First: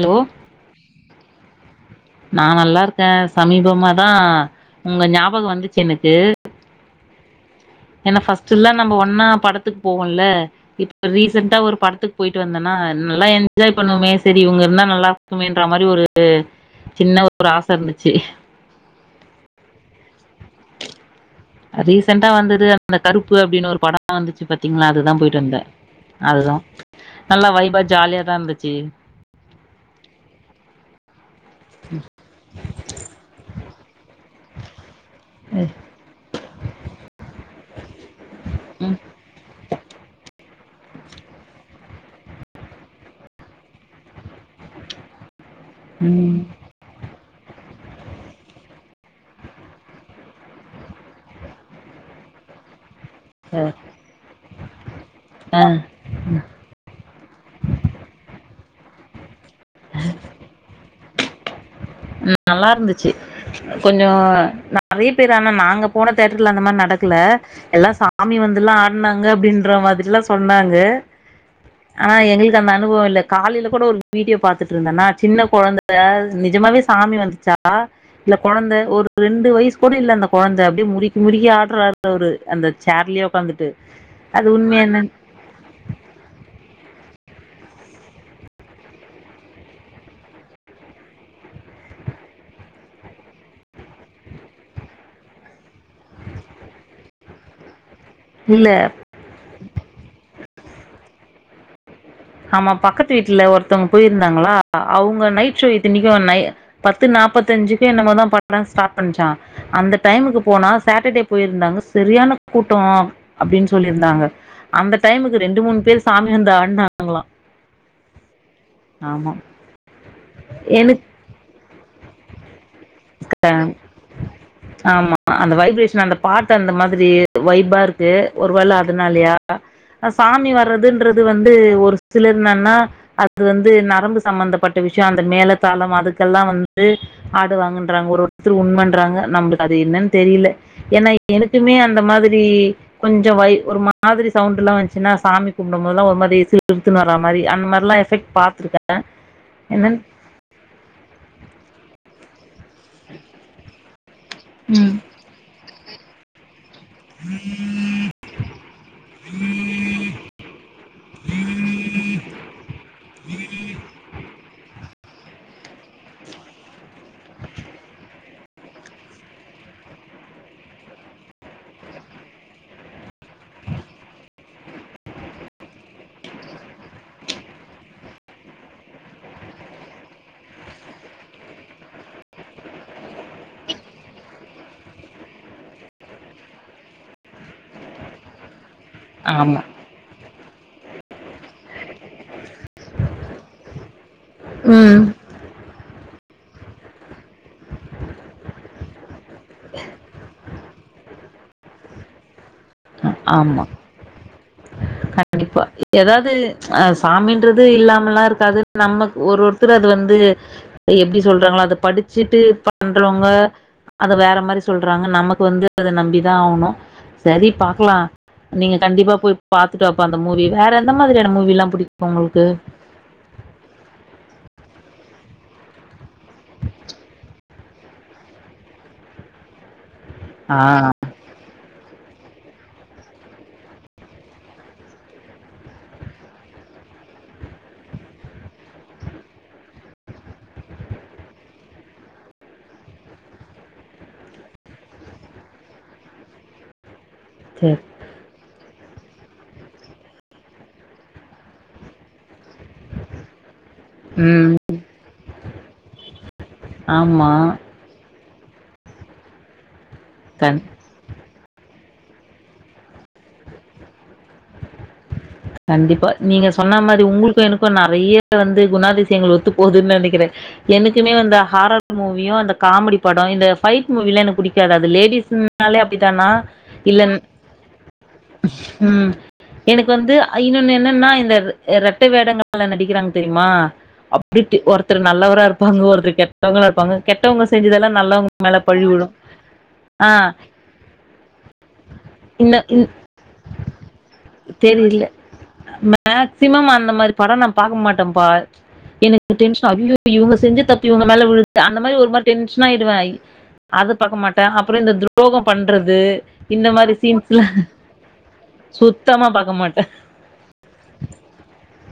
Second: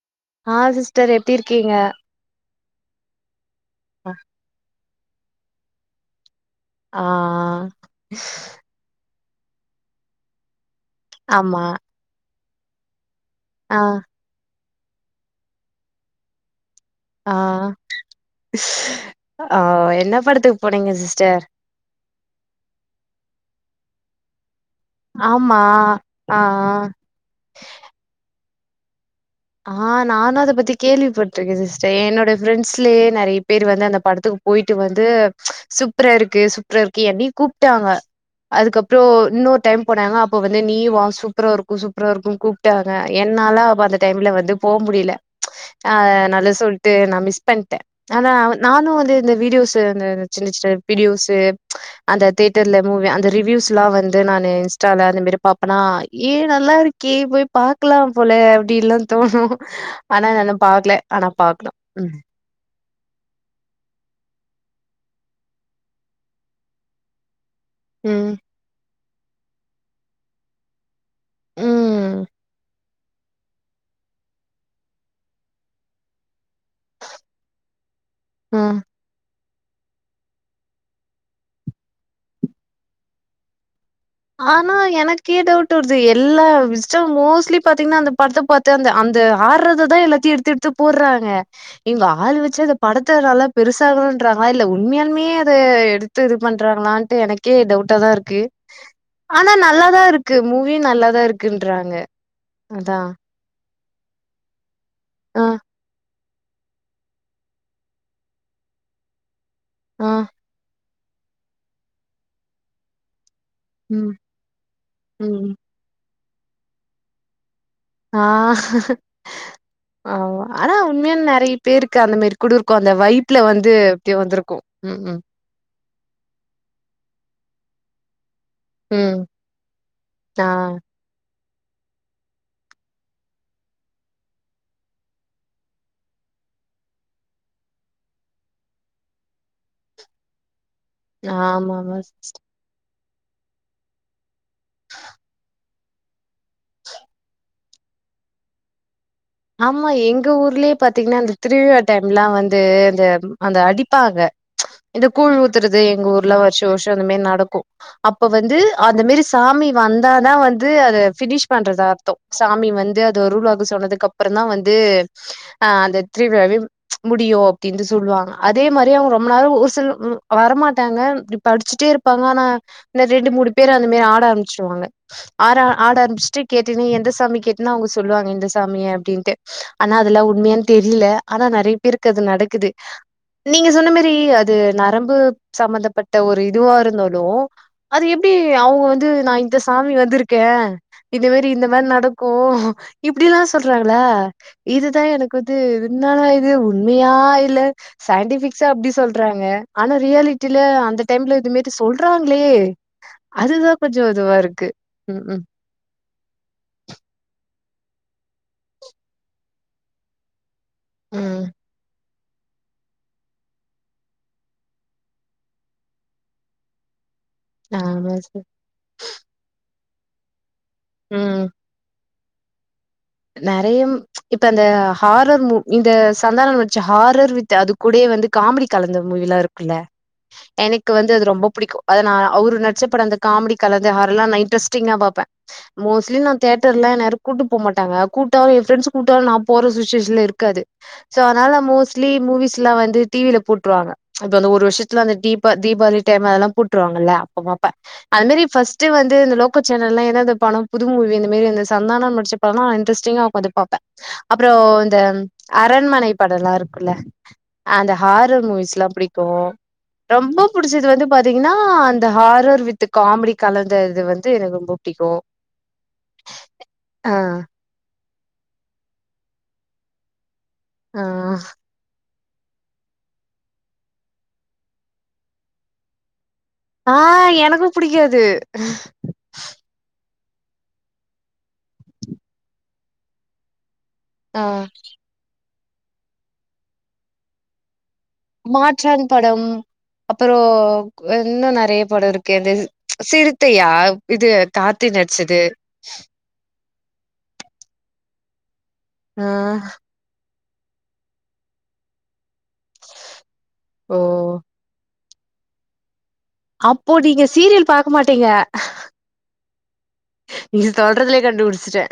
Hello ஆஹ் sister எப்டி இருக்கீங்க நா நல்லா இருக்கேன் சமீபமாதா உங்க ஞாபகோ வந்துச்சு எனக்கு ஆ ஏன்ன பஸ்ட்டுல நம்ம ஒன்னா படத்துக் போவோம்ல இப் ஒரு ரீசெண்டா ஆமா ஒரு படத்துக்கு போய் ட்டு வந்தன்னா நல்லா என்ஜாய் ஆ பண்ணுவமே சரி இவுங்க இருந்தா நல்லா இருக்குமேன்ற மாரி ஒரு சின்ன ஒரு ஆச ஆஹ் இருந்துச்சு ஆஹ் என்ன படத்துக்கு போனீங்க சிஸ்டர் ரீசண்டா வந்தது அந்த கருப்பு அப்டின்னு ஒரு படம் வந்துச்சு பாத் த்தீங்ளா அதுதா போயிட்டு ஆமா வந்தே ஆ அதுதா நல்லா வைபா ஜாலியாதா இருந்துச் ஜி ஆஹ் நானு அத பத்தி கேள்விப்பட் [unintelligible] என்னோட ப்ரெண்ட்ஸ்லயே நிறைய பேர் வந்து அந்த படத்துக்கு போயிட்டு வந்து சூப்பரா இருக்கு சூப்பரா இருக்கு என்னையு கூப் விட்டாங்க ம் அதுக்கப்றோ இன்னொரு டைம் போனாங்க அப்ப வந்து நீயு வா சூப்பரா இருக்கு சூப் அப்றோ இருக்கும் கூப்ட்டாங்க என்னாலா வந் டைம்ல வந்து போ முடியல ஆஹ் ம் நல்லது சொல்ட்டு நா மிஸ் பண்ட்டே ஆனா நானு வந்து இந்த வீடியோஸு அந்த சின்ன சின்ன வீடியோஸு அந்த தியேட்டர்ல மூவி அந்த ரிவியூஸ்லா வந்து நானு ஆ [unintelligible] ஏ நல்லா இரு கீ போய் பாக்கலாம் போல அப்டில்லா தோணு ஆனா நா இன்னு பாக்ல ஆனா பாக்கணு ம் ந நல்லா இருந்துச் ச்சு கொஞ்சோ நெறைய பேர் ஆனா நாங்க போன தியேட்டர்ல அந்த மாரி நடக்கல எல்லா ம் சாமி வந்துலா சொன்னாங்க அப்டின்ற மாதிரல்லாம் சொன்னாங்க ஆனா ம் எங்களுக்கு அந்த அனுபவம் இல்ல காலையில கூட ஒரு வீடியோ பாத்துட்டு இருந்தேன நான் சின்ன கொழந்த நிஜமாவே சாமி வந்துச்சா இல்ல கெழந்த ம் ஒரு ரெண் பத்து வயசு கூட இல்ல அந்த கெழந்த அப்படியே முறுக்கி முறுக்கி ஆடுறாறு அவரு அந்த சேர்லே உக்காந்துட்டு அது ஆனா உண்மையா என்னன் எனக்கே டவுட் வருது எல்லாம் விஸ்டம் மோஷ் அக்சொலி பாத்தீங்கன்னா அந்த படத்தை பார்த்த அந்த அந்த ஆடுறததான் எல்லாத்தையும் எடுத்து எடுத்து போடுறாங்க இங்க ஆள் வச்சு அந்த படத்தை நல்லா பெருசாம்ன்றாங்கள இல்ல உண்மையாலுமே அதை எடுத்து இது பண்றாங்களான்ட்டு எனக்கே டவுட் ட்டதா இருக்கு இல்ல ஆனா நல்லாதா இருக்கு மூவியும் நல்லதா இருக்குன்றாங்க ஆமா அதான். பக்கத்து வீட்டுல ஒர் ஒருத்தவங்க போயிருந்தாங்களா அவங்க ஆ, நைட்ஷோ இத்தி நிக்கு நை பத்து நாபத்தஞ்சுக்கு என்னமோதான் படோல ஸ்டார்ட் பண்ணுச்சா அந்த ஆ, டைமுக்கு போனா சாட்டடே போயிருந்தாங்க செரியான கூட்டம் அப்புடின்னு ம், சொல்லிருந்தாங்க அந்த டைமுக்கு ம். ரெண்டு மூணு பேர் சாமி வந்து ஆடுனாங் ங்கலாம் ஆஹ் ஆமா ஆனா எனக்கு உண்மையா நெறைய பேர்க்கு அந்த மாரி குடுருப் அந்த வாய்புல வந்து இப்புடி வந்துருக்கும் உம் ஆமா உம் அந்த வைப்ரேஷன் அந்த பாட்டு அந்த மாதிரி வைபா இருக்கு ஒருவேல ம். அதுனாலயா ஆ, சாமி வர்றதுன்றது வந் ஒரு சிலர் என்னா அது வந்து நரம்பு சம்மபந்தப்பட்ட விஷியோ அந்த மேல தாளம் அதுக்கெல்லாம் வந்து ஆடுவாங்க ஒருவருதர் உண்மன்றாங்க நம்மளுக்கு அது என்னன்னு தெரியில ஏன்னா எனக்குமே ஆமாமா. அந்த மாதிரி கொஞ்சோ வை ஒரு மாதிரி சவுண்லா வச்சுன்னா சாமி உடம்பல ஒரு மாரி சிலுத்துகிட்டு வர மாரி அந்த மாதிரிலாம் எஃபக்ட் பாத்துடே ஆமா எங்க ஊர்லேயே பாத்தீங்கன்னா அந்த திருவிழா டைம்லாம் வந் அது இது அந்த அடிப்பாங்க ம் இந்த கூழ் ஊத்துறது எங்க ஊர்ல வருஷோ இந்தவசோஷம் அந்த மாி நடக்கும் அப்ப வந்து அத மாி சாமி வந்தா தான் வந்து பினிஷ் பண்றத அர்த்தம் சாமி வந்து அது அருள்வாக்குசொன்னதுக்குஅப் வந்து ஆ அந்த திருவிழாவே முடியும் ஓகேந்து சொல்லுவாங்க அதே மரி அவங்க ரொம்ப நேரம் ஊசல் ம் வரமாட்டாங்க இப்ப அடிச்சுட்டே இருப்பாங்க ஆனா இந்த ரெண்டு மூணு பேரு அந்த மேரி ஆட ஆரம்பிச்சிருவாங்க ஆர ஆட ஆரம்பிச்சுட்டு கேட்டுனு எந்த சாமி கேட்டன்னா அவங்க சொல்லுவாங்க இந்த சாமிய அப்டின்ட்டு ஆனா அதெல்லாம் உண்மையானனு தெரியல ஆனா நெறைய பேருக்கு அது நடக்குது நீங்க சொன்ன மேரி அது நரம்பு சம்பந்தப்பட்ட ஒரு இதுவா இருந்தாலும் அது எப்டி அவுங்க வந்து நா இந்த ஆமா சாமி வந்துருக்கு கேன் இது மரி இந்த மரி நடக்கும் இப்டில்லாம் சொல்ல [unintelligible] ளா ம் இதுதான் எனக்கு வந்து என்னாடா இது உண்மையா இல்ல சயின்டிபிக்ஸா அப்டி சொல்றாங்க ஆனா ரியாலிட்டில அந்த டைம்ல இது மரி சொல்றாங்களே ஆமா அதுதா கொஞ்சோ இதுவா இருக்கு ம் ம் கண்டிப்பா ஏதாது சாமின்றது து இல்லாமலாம் இருக்காது நம்ம ஒரு ஒருத்தர் அது வந்து எப்டி ம் சொல்றாங்களோ அத படித்து சிட்டு பண்றவங்க அத வேற மரி சொல்றாங்க நமக்கு வந்து அத நம்பிதான் ஆகணும் சரி ஆமா சார் நீங்க கண்டிப்பா போய் பாத்து ப்பா அந்த மூவி வேற எந்த மாரியான ம் மூவிலாம் புடிக் உங்களுக்கு நெறைய இப்ப அந்த ஹாரர் மூ இந்த சந்தானம் வச்ச ஹாரர் வித் அது கூட வந்து காமெடி கலந்த மூவிலாம் இருக்குல்ல ஆ. எனக்கு வந்து அது ரொம்ப புடிக்கும் அத நான அவரு நச்சப்படங்கள் காமெடி கலந்த ஹாரெல்லாம் நா இன்ட்ரஸ்டிங்கா பாப்பேன் மோஸ்ட்லி நான் தேட்டர் ல நேர கூட்டு போ மாட் க கூட்டாலும் என் ரெண்ட்ஸ் கூட்டாலும் நான போற சுச்சுவேஷன்ல இருக்காது சோ அதனால மோஸ்ட்லி மூவிஸ்லாம் வந்து டிவில போட்டுருவாங்க இப்ப அந்த ஒரு வருஷத்துல அந்தீப தீபாவளி டைம் அதெல்லாம் போட்டுருவாங்கல்ல அப்போபாப்பேன் சரி. அது மரி ஃபஸ்ட் இது வந்து இந்த லோக்கல் சேனல ஏதாவது பணம் புது மூவி இந்த மரி சந்தானம் நடிச்ச நாஇன்ரஸ்டிகா ஒக்காந்ப் பாப்பே ம். அப்பறம் இந்த அரண்மனை படம் எல்லாம் இருக்கும்ல்ல ஆமா. அந்த ஹாரர் மூவிஸ் எல்லாம் பிடிக்கும் ரொம்ப கண் பிடிச்சது வந்து பாத் தீங்கன்னா அந்த ஹாரர் வித் காமெடி கலந்த இது வந்து எனக்கு ரொம்ப புடிக்கு கண்டிப்பா நீங்க சொன்ன மரி ஆ உங்களுக்கும் எனக்கும் நெறைய வந்து குணாதிசயங்கள் ஒத்து போதுன்னு நினைக்கிறேன் ஆ எனக்குமே வந்து ஹாரர் மூவ் மியோ அந்த காமெடி படம் இந்த ஃபைட் மூவில எனக்கு பிடிக்காது அது லேடிஸ்னாலே அப்டித்தானா ஆ இல்ல எனக்கும் புடிக்கும் அது ம். எனக்கு வந்து இன்னொன்னு என்னன்னா இந்த ரெட்ட வேடங்கள்ல நடிக்கிறாங்க தெரியுமா ஆ அப்டிட்டு ஒருத்தர் நல்லவரா இருப் இப்பங்கு ஒருத்தர் கெட்டவங்கள இருப்பாங்க கெட்டவங்க செஞ்சதெல்லாம் நல்லவங்க மேல பழி மாற்றான் விழும். படம் ஆ அப்புறம் இன்னும் நெறைய படம் இருக்கு அந்த இந்த இந் சிறுத்தையா இது கார்த்தி தெரியல நடிச்சது மேக்சிமம் அந்த மாரி படம் நான் பாக்ககமாட்டேன் மாட்டோபா ஆ எனக்கு [inaudible] இவங்க செஞ்சு தப்பி உ மேல விழுத்து அந்த மாரி ஒரு மாரி டென்ஷன ஆய்டுவேன் அது ஓ பார்க்க மாட்டேன் அப்புறம் இந்த [inaudible] யோகம் பண்ணுறது அப்போ நீங்க சீரியல் பா்கக்க மாட்டீங்க சுத்தமா பக்க மாட்டேன் நீங்க சொல்றதுலயே கண்டுபிடிச்சிட்டே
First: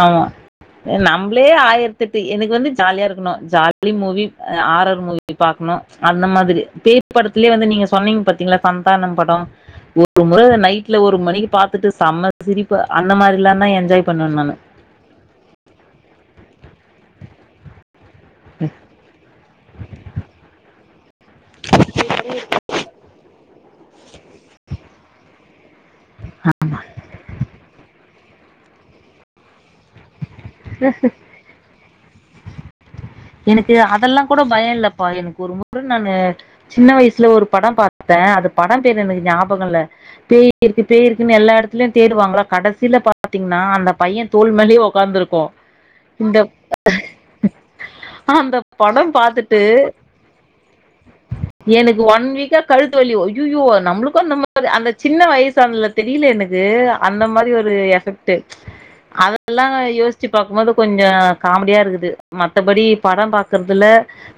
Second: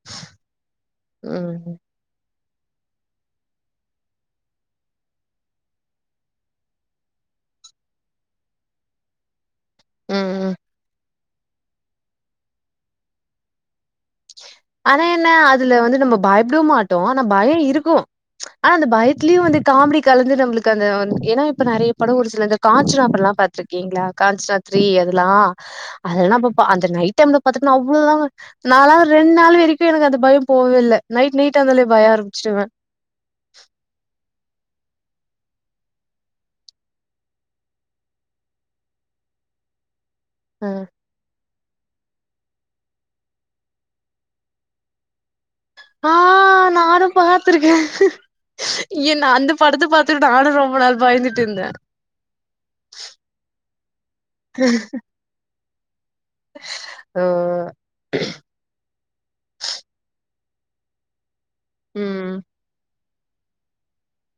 ஆமா நம்மபளே ம் ஆயிரத்தட்டு எனக் வந்து ஜாலியா இருக்கணும் ஜாலி மூவி ஆரர் மூவி பாக்கணும் அந்த மாரி பேய் படத்துலயே நீங்க சொன்னீங்க பாத்திங்கலா சந்தானம் படம் ஒரு ம் முறை ம் நைட் வீடல ஒரு மணிக்கு பாத்துட்டு செம்ம சிரிப்பு அந்த மாரி எல்லாம்தான் என்ஜாய் பண்ணேன் நானு பாத்துட்டு ஆனா என்ன அதுல வந்து நம்ம பயப்பட மாட்டோம் ஆனா பயம் இருக்கும் ஆனா அந்த பயத்துலயும் வந்து காமடி கலந்து நம்மளுக்கு வந் ஏன்னா இப்ப நெறையடம் ஒரு சில இந்த காஞ்சனா படம்எல்லாம் பாத்து இருக்கீங்களா காஞ்சனா தீரிஎதல்லாம் அதெல்லாம்ப்ப அந்த நைட் டைம்ல பாத்தீங்கன்னா அவ்ளவுதான்க நாலா ரெண்ட் இருந்தாலும் எனக்கு அந்த பயம் போவே இல்ல நைட் லேட்டா வந்தலயே பயம் இருக்கும் செவட் எனக்கு அதெல்லாம் கூட பயம் இல்லப்பா எனக்கு ஒரு முறை நானு சின்ன வயசுல ஒரு படம் பாத்தேன் அந்த படம் பேரு எனக்கு ஞாபகம் இல்ல பேய் இருக்கு பேய் இருக்குன்னு எல்லாடத் தேடுவாங்களா கடைசியில பாத்தீங்கன்னா அந்த பையன் தோல்மேலே உக்காந்துருக்கும் ஆ நானும் பாத்துர்கேன் அந்த படம் பார்த்துட்டு பாத்துட்டு நானு ரொம்ப நாள் பயந்துட்டு இருந்தே எனக்கு ஒன் வீக்கா கழுத்து வழி அய்யய்யோ நம்மளும் அந்த மாரி அந்த சின்ன வயசு சொல்ல தெரியல எனக்கு ஓ அந்த மாரி ஒரு எஃபெக்ட் அதெல்லாம் சேசிச் க்கு பாக்கும்போது கொஞ்சோ காமெடியா இருக்குது ம் மத்தபடி படம் பாக்குறதுலா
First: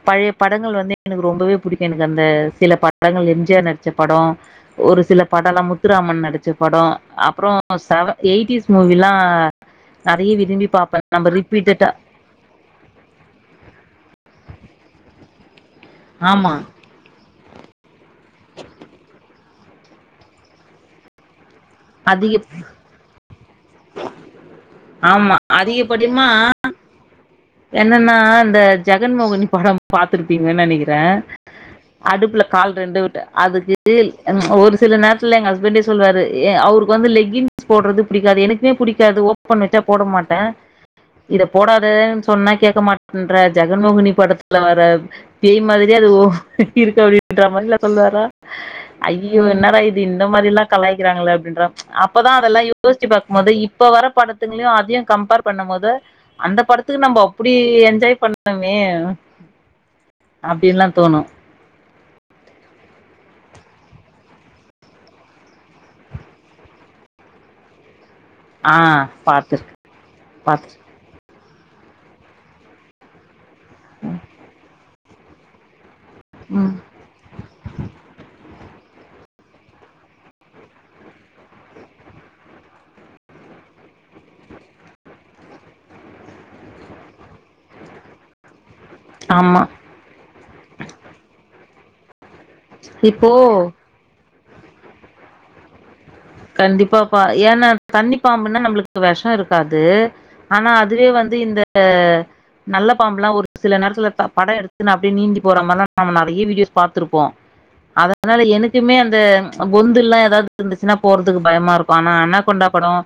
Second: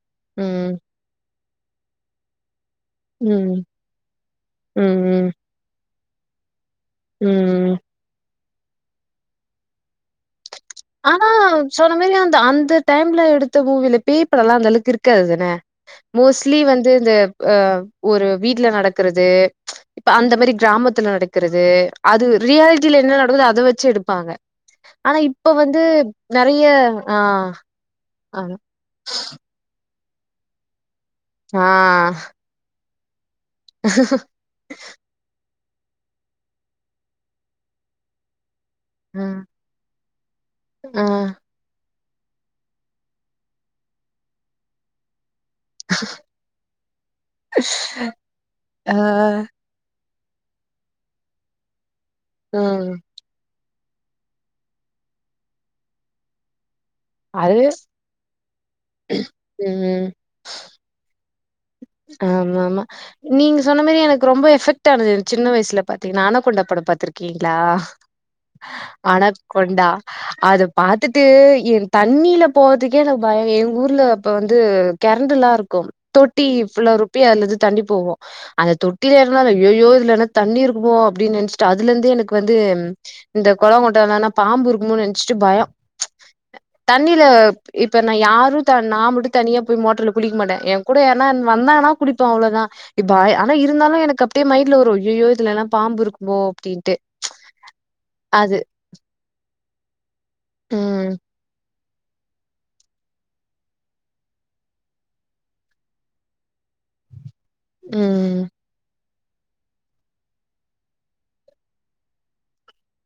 பழைய ம் படங்கள் வந்து எனக்கு ரொம்பவே புடிக்கு எனக்கு அந்த சில படத் படங்கள் ம் எம்ஜிஆர் நடிச்ச படம் ம் ஒரு சில ம் படோ நமக் த்துராமன் நடிச்ச படோ அப்றோ ம் செவ எயிட்டீஸ் மூவிலா நெறைய விரும்பி பாப்பே ஆனா நம்ம ரிப்பீட்டடா சொன்ன மாரி அந்த அந்த டைம்ல எடுத்த மூவில பேய் படோ எல்லா அந்த அளவுக்கு இருக்காதுதான ஆமா மோஸ்ட்லி வந்து இந்த ஆ ஒரு வீட்ல நடக்கறது இப்ப அந்த மாரி கிராமத்துல நடக் க்கிறது அது அதிக ரியாலிட்டியில என்ன நடக்குதோ அத வச் ச்சு எடுப்பாங்க ஆனா, ஆமா இப்ப வந்து அதிகபடிமா நெறைய ஆ, என்னன்னா ஆ, இந்த ஜெகன்மோகினி படம் பாத்துருப்பீங்கன்னு நெனைக் றே ஆ, அடுப்புல கால் ரெண்டு வி அதுக்கு ஒரு சில நேரத்துல எங்க இவன்ட்டயு சொல்வாரு ஏ அவருக்கு வந்து லெக்கின்ஸ் போடுறது பிடிக்காது எனக்கே புடிக்காதோ ம், ண்ணி வச்சா போட மாட்டே ஆ, இத போடாத றேன்னு சொன்னா கேக்க மாட்டன்ற ஜகன்மோகினி படத்துல வர பேய் மாதிரியே அது இருக்கு அப்டின்ற மாரிலா சொல்லுவாரா ஆ. ஐயோ என்னடா இத் இந்த மாரிலா கலாயிக்கிறாங்களே அப்டின்ற அப்பதா அதெல்லா ம். யோசிச்சு பாக்குபோது இப் இப்ப வர படத்துகளயு அதையு கம்பேர் பண்ணும்போது அந்த படத் இதுக்கு நம்ம அப்டி அது என்ஜாய் பண்ணுமே அப்டின்லாம் தோணும் ஆமா ஆமா நீங்க சொன்ன மாதரி எனக்கு ரொம்ப எஃபெக்ட் ஆனது சின்ன வயசுலபாத்தின ஆனாகொண்டாப்படம் பாத்துருக்கிங்களா ஆ பாத்துருக்கே ஆனாகொண்டா அது பாத்துருக்கே பாத்துட்டு என் தண்ணியில போறதுக்கே எனக்கு பயம் ஊர்ல அப்ப வந்து கரண்டு எல்லாம் இருக்கும் தொட்டி ம் புள்ள ரோப்பி அதலயிருந்து தண்ணிப்போவோம் அந்த தொட்டில ஏறனாலும யோ யோ இதுலனா தண்ணி இருக்குமோ அப்டின்னு நினைச்சிட்டு அதுல இருந்து எனக்கு வந்து இந்த குளங்குட்டைலனா பாம்பு இருக்குமோனு நினைச்சிட்டு பயம் தண்ணியில இப்ப நான யாரும் டா நான் மட்டும் தனியா ஆமா போய் மோட்டர்ல குளிக்கமாட்டேன் எ கூட யார் வந்தான்னா புடி து அவ்ளோ தான் இப்ப இப்போ ஆனா இருந்தாலும் எனக்கு அப் இதே மைன்ல வாரு ஐயோ யோ இதல எல்லாம் பாம்பு இருக்கும் கண்டிப்பாப்ப ஏன்னா தண்ணி அது பாம்புனா நம்மளுக்கு வெஷம் இருக்காது ஆனா அதுவே ம் வந்து இந்த ஹ நல்ல பாம்புல்லாம் ஒரு சில நேரத்துல படம் எடுத்துன்னு அப்படியே நிந்தி போற மாரிலா நம்ம நறைய வீடியோஸ் பாத்திருப்போம் அதனால ம் எனக்குமே அ பொந்து எல்லாம் ஏதாவது இருந்துச்சுன்னா போறதுக்கு பயமா இருக்கும் ஆனா அனாகொண்டா படம்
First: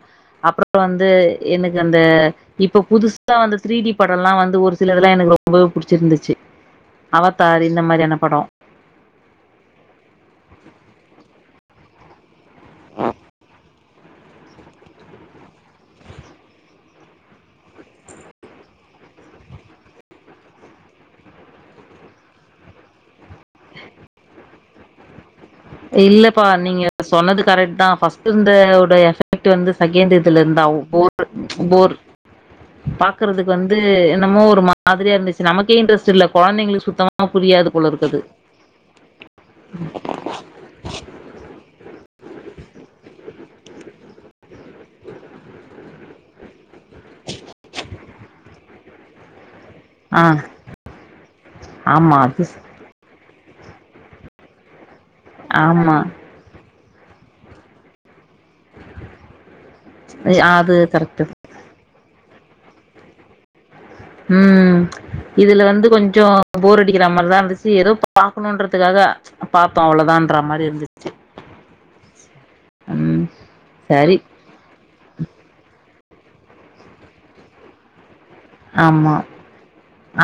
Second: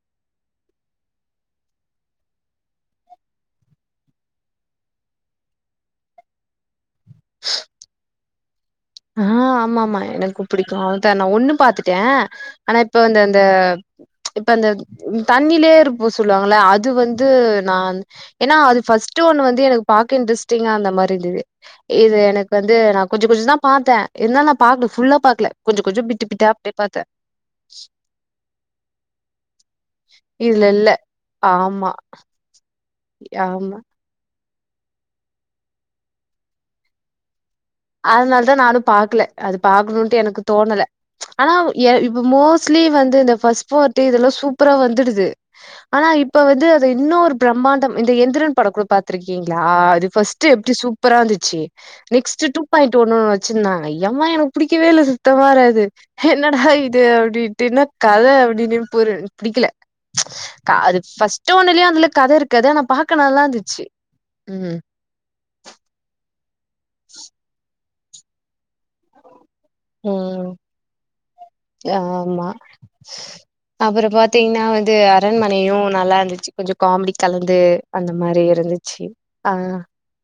அப்புறம் வந்து எனக்கு அந்த இப்ப புதுசா வந்து த்ரீடி படம் எல்லாம் வந்து ஒரு சிலதுல்லாம் எனக்கு ரொம்பவே புடிச்சிருந்துச்சி அவதார் இந்த மாதிரியான படம் ஆ ஆமா ஆமா எனக்கும் பிடிக்கும் அவதார் நான ஒண்ணு பாத்துட்டேன் ஆனா இப்ப அந்த அந்த இப்ப அந்த தண்ணிலயே இருப்ப சொல்லுவாங்கள அது வந்து நான் ஏன்னா அது ஃபஸ்ட் ஒண்ணு வந்து எனக்கு பாக்க இன்ட்ரெஸ்ட்டிங்கா இருந்த மாரி இருந்தது இது எனக்கு வந்து நான கொஞ்சம் கொஞ்ச தான் பாத்தேன் எல்லாலா பாக்கல ஃபுல்லா பாக்கல கொஞ்ச கொஞ்ச பிட்டு இல்லப்பா பிட்டா அப்டியே நீங்க பாத்தே சொன்னது கரெட்தான் ஃபர்ஸ்ட் இருந்த உடைய எபாக்ட் வந்து செகண்டுதுல இருந்தா இதுல இல்ல போ ஆமா போர் பாக்குறதுக்கு வந்து ஆமா என்னமோ ஒரு மாரியா இருந்துச்சு நமக்கே இன்டரெஸ்ட் இல்ல கெழந்தைங்களுக்கு சுத்தமா புரியாது போல இருக்குது அதனால தான் நானும் பாக்கல அது பாக்கணும்டு எனக்குதோ தோனல ஆனா இப்ப மோஸ் ஸ்லிவ் வந்து இந்த பஸ்பர்டு இத்தலம் சூப்பரா வந்துடுது ஆனா இப்ப வந்து அத இன்னொ ஒரு பிரம்மாண்டம் இந்த எந்திரன் படம் கூட பாத்திருக்கீங்க யா அது ஆ பாஸ்டு எப்படி சூப்பரா இருந்துச்சு ஆமா அது நெக்ஸ்ட்டு ஒண்ணு வச்சிருந்தா ஐயம்மா எனக்கு பிடிக்கவே இல்ல இந்த மாதிரிது ஆமா என்னட [unintelligible] அப்படட்டுனா கத விட் [unintelligible] புடிக்கல அது ஃபர்ஸ்ட்டு ஒன்னுளியே அவளுக் கதை இருக்காது ஆனா பாக்க நல்லா இருந்துச்சு ம் உம் இதுல வந்து கொஞ்சம் போரடிக்கிற மாரிதான் இருந்துச்சி ஏதோ பாக்கணுன்றது உம் இருந்துச்சு ஆமா ம் அப்புறம் சரி பாத்தீங்கன்னா வந்து அரண்மனையும் நல்லா கொஞ்சம் காமெடி கலந்து அந்த மாரி இருந்துச்சு ஆமா ஆ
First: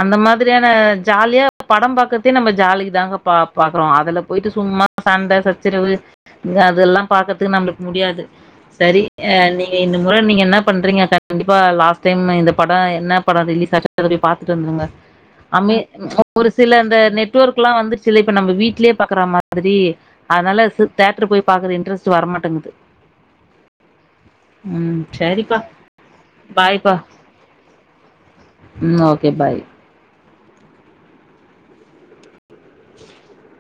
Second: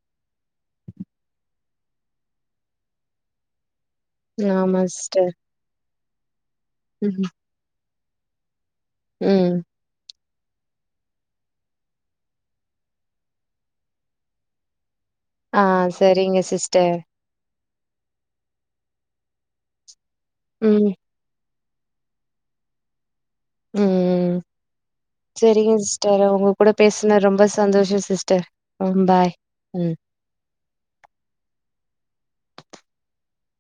அந்த மாதிரியான ஜாலியா படம் பாக்கத்தே நம்ம ஜாலிதாங்க பா பாக் அப்புறம் அதுல போயிட்டு ஆமா சும்மா சிஸ்டர் சண்டை சச்சரவு இது அதெல்லாம் ம் பாக்குறதுக்கு நம்லுக் முடியாது செரி ம் நீங்க இந்த முறை நீங்க என்ன பண்றீங்க கண்டிப்பா லாஸ்ட் டைம் இந்த படம் என்ன படம் ரிலீஸ் அச்சோ அத போய் பாத்துட்டு வந்துருங்க ஆ அமிர் சரிங்க ஒரு சில சிஸ்டர் அந்த நெட்வொர்க் வந்துச்சுல இப்ப நம்ம வீ்ட்லயே பாக்குற மாரி அதனால ம் தேட்டரு போய் பாக்ற இன்ட்ரெஸ்ட் வரட்டேங்குது உம் சரிப்பா செரிங்க சிஸ்டர் உங்க கூட பாய்ப்பா பேசுன ரொம்ப சந்தோஷ இல்ல சிஸ்டர் ம் ஓகே பாய் ம் [inaudible]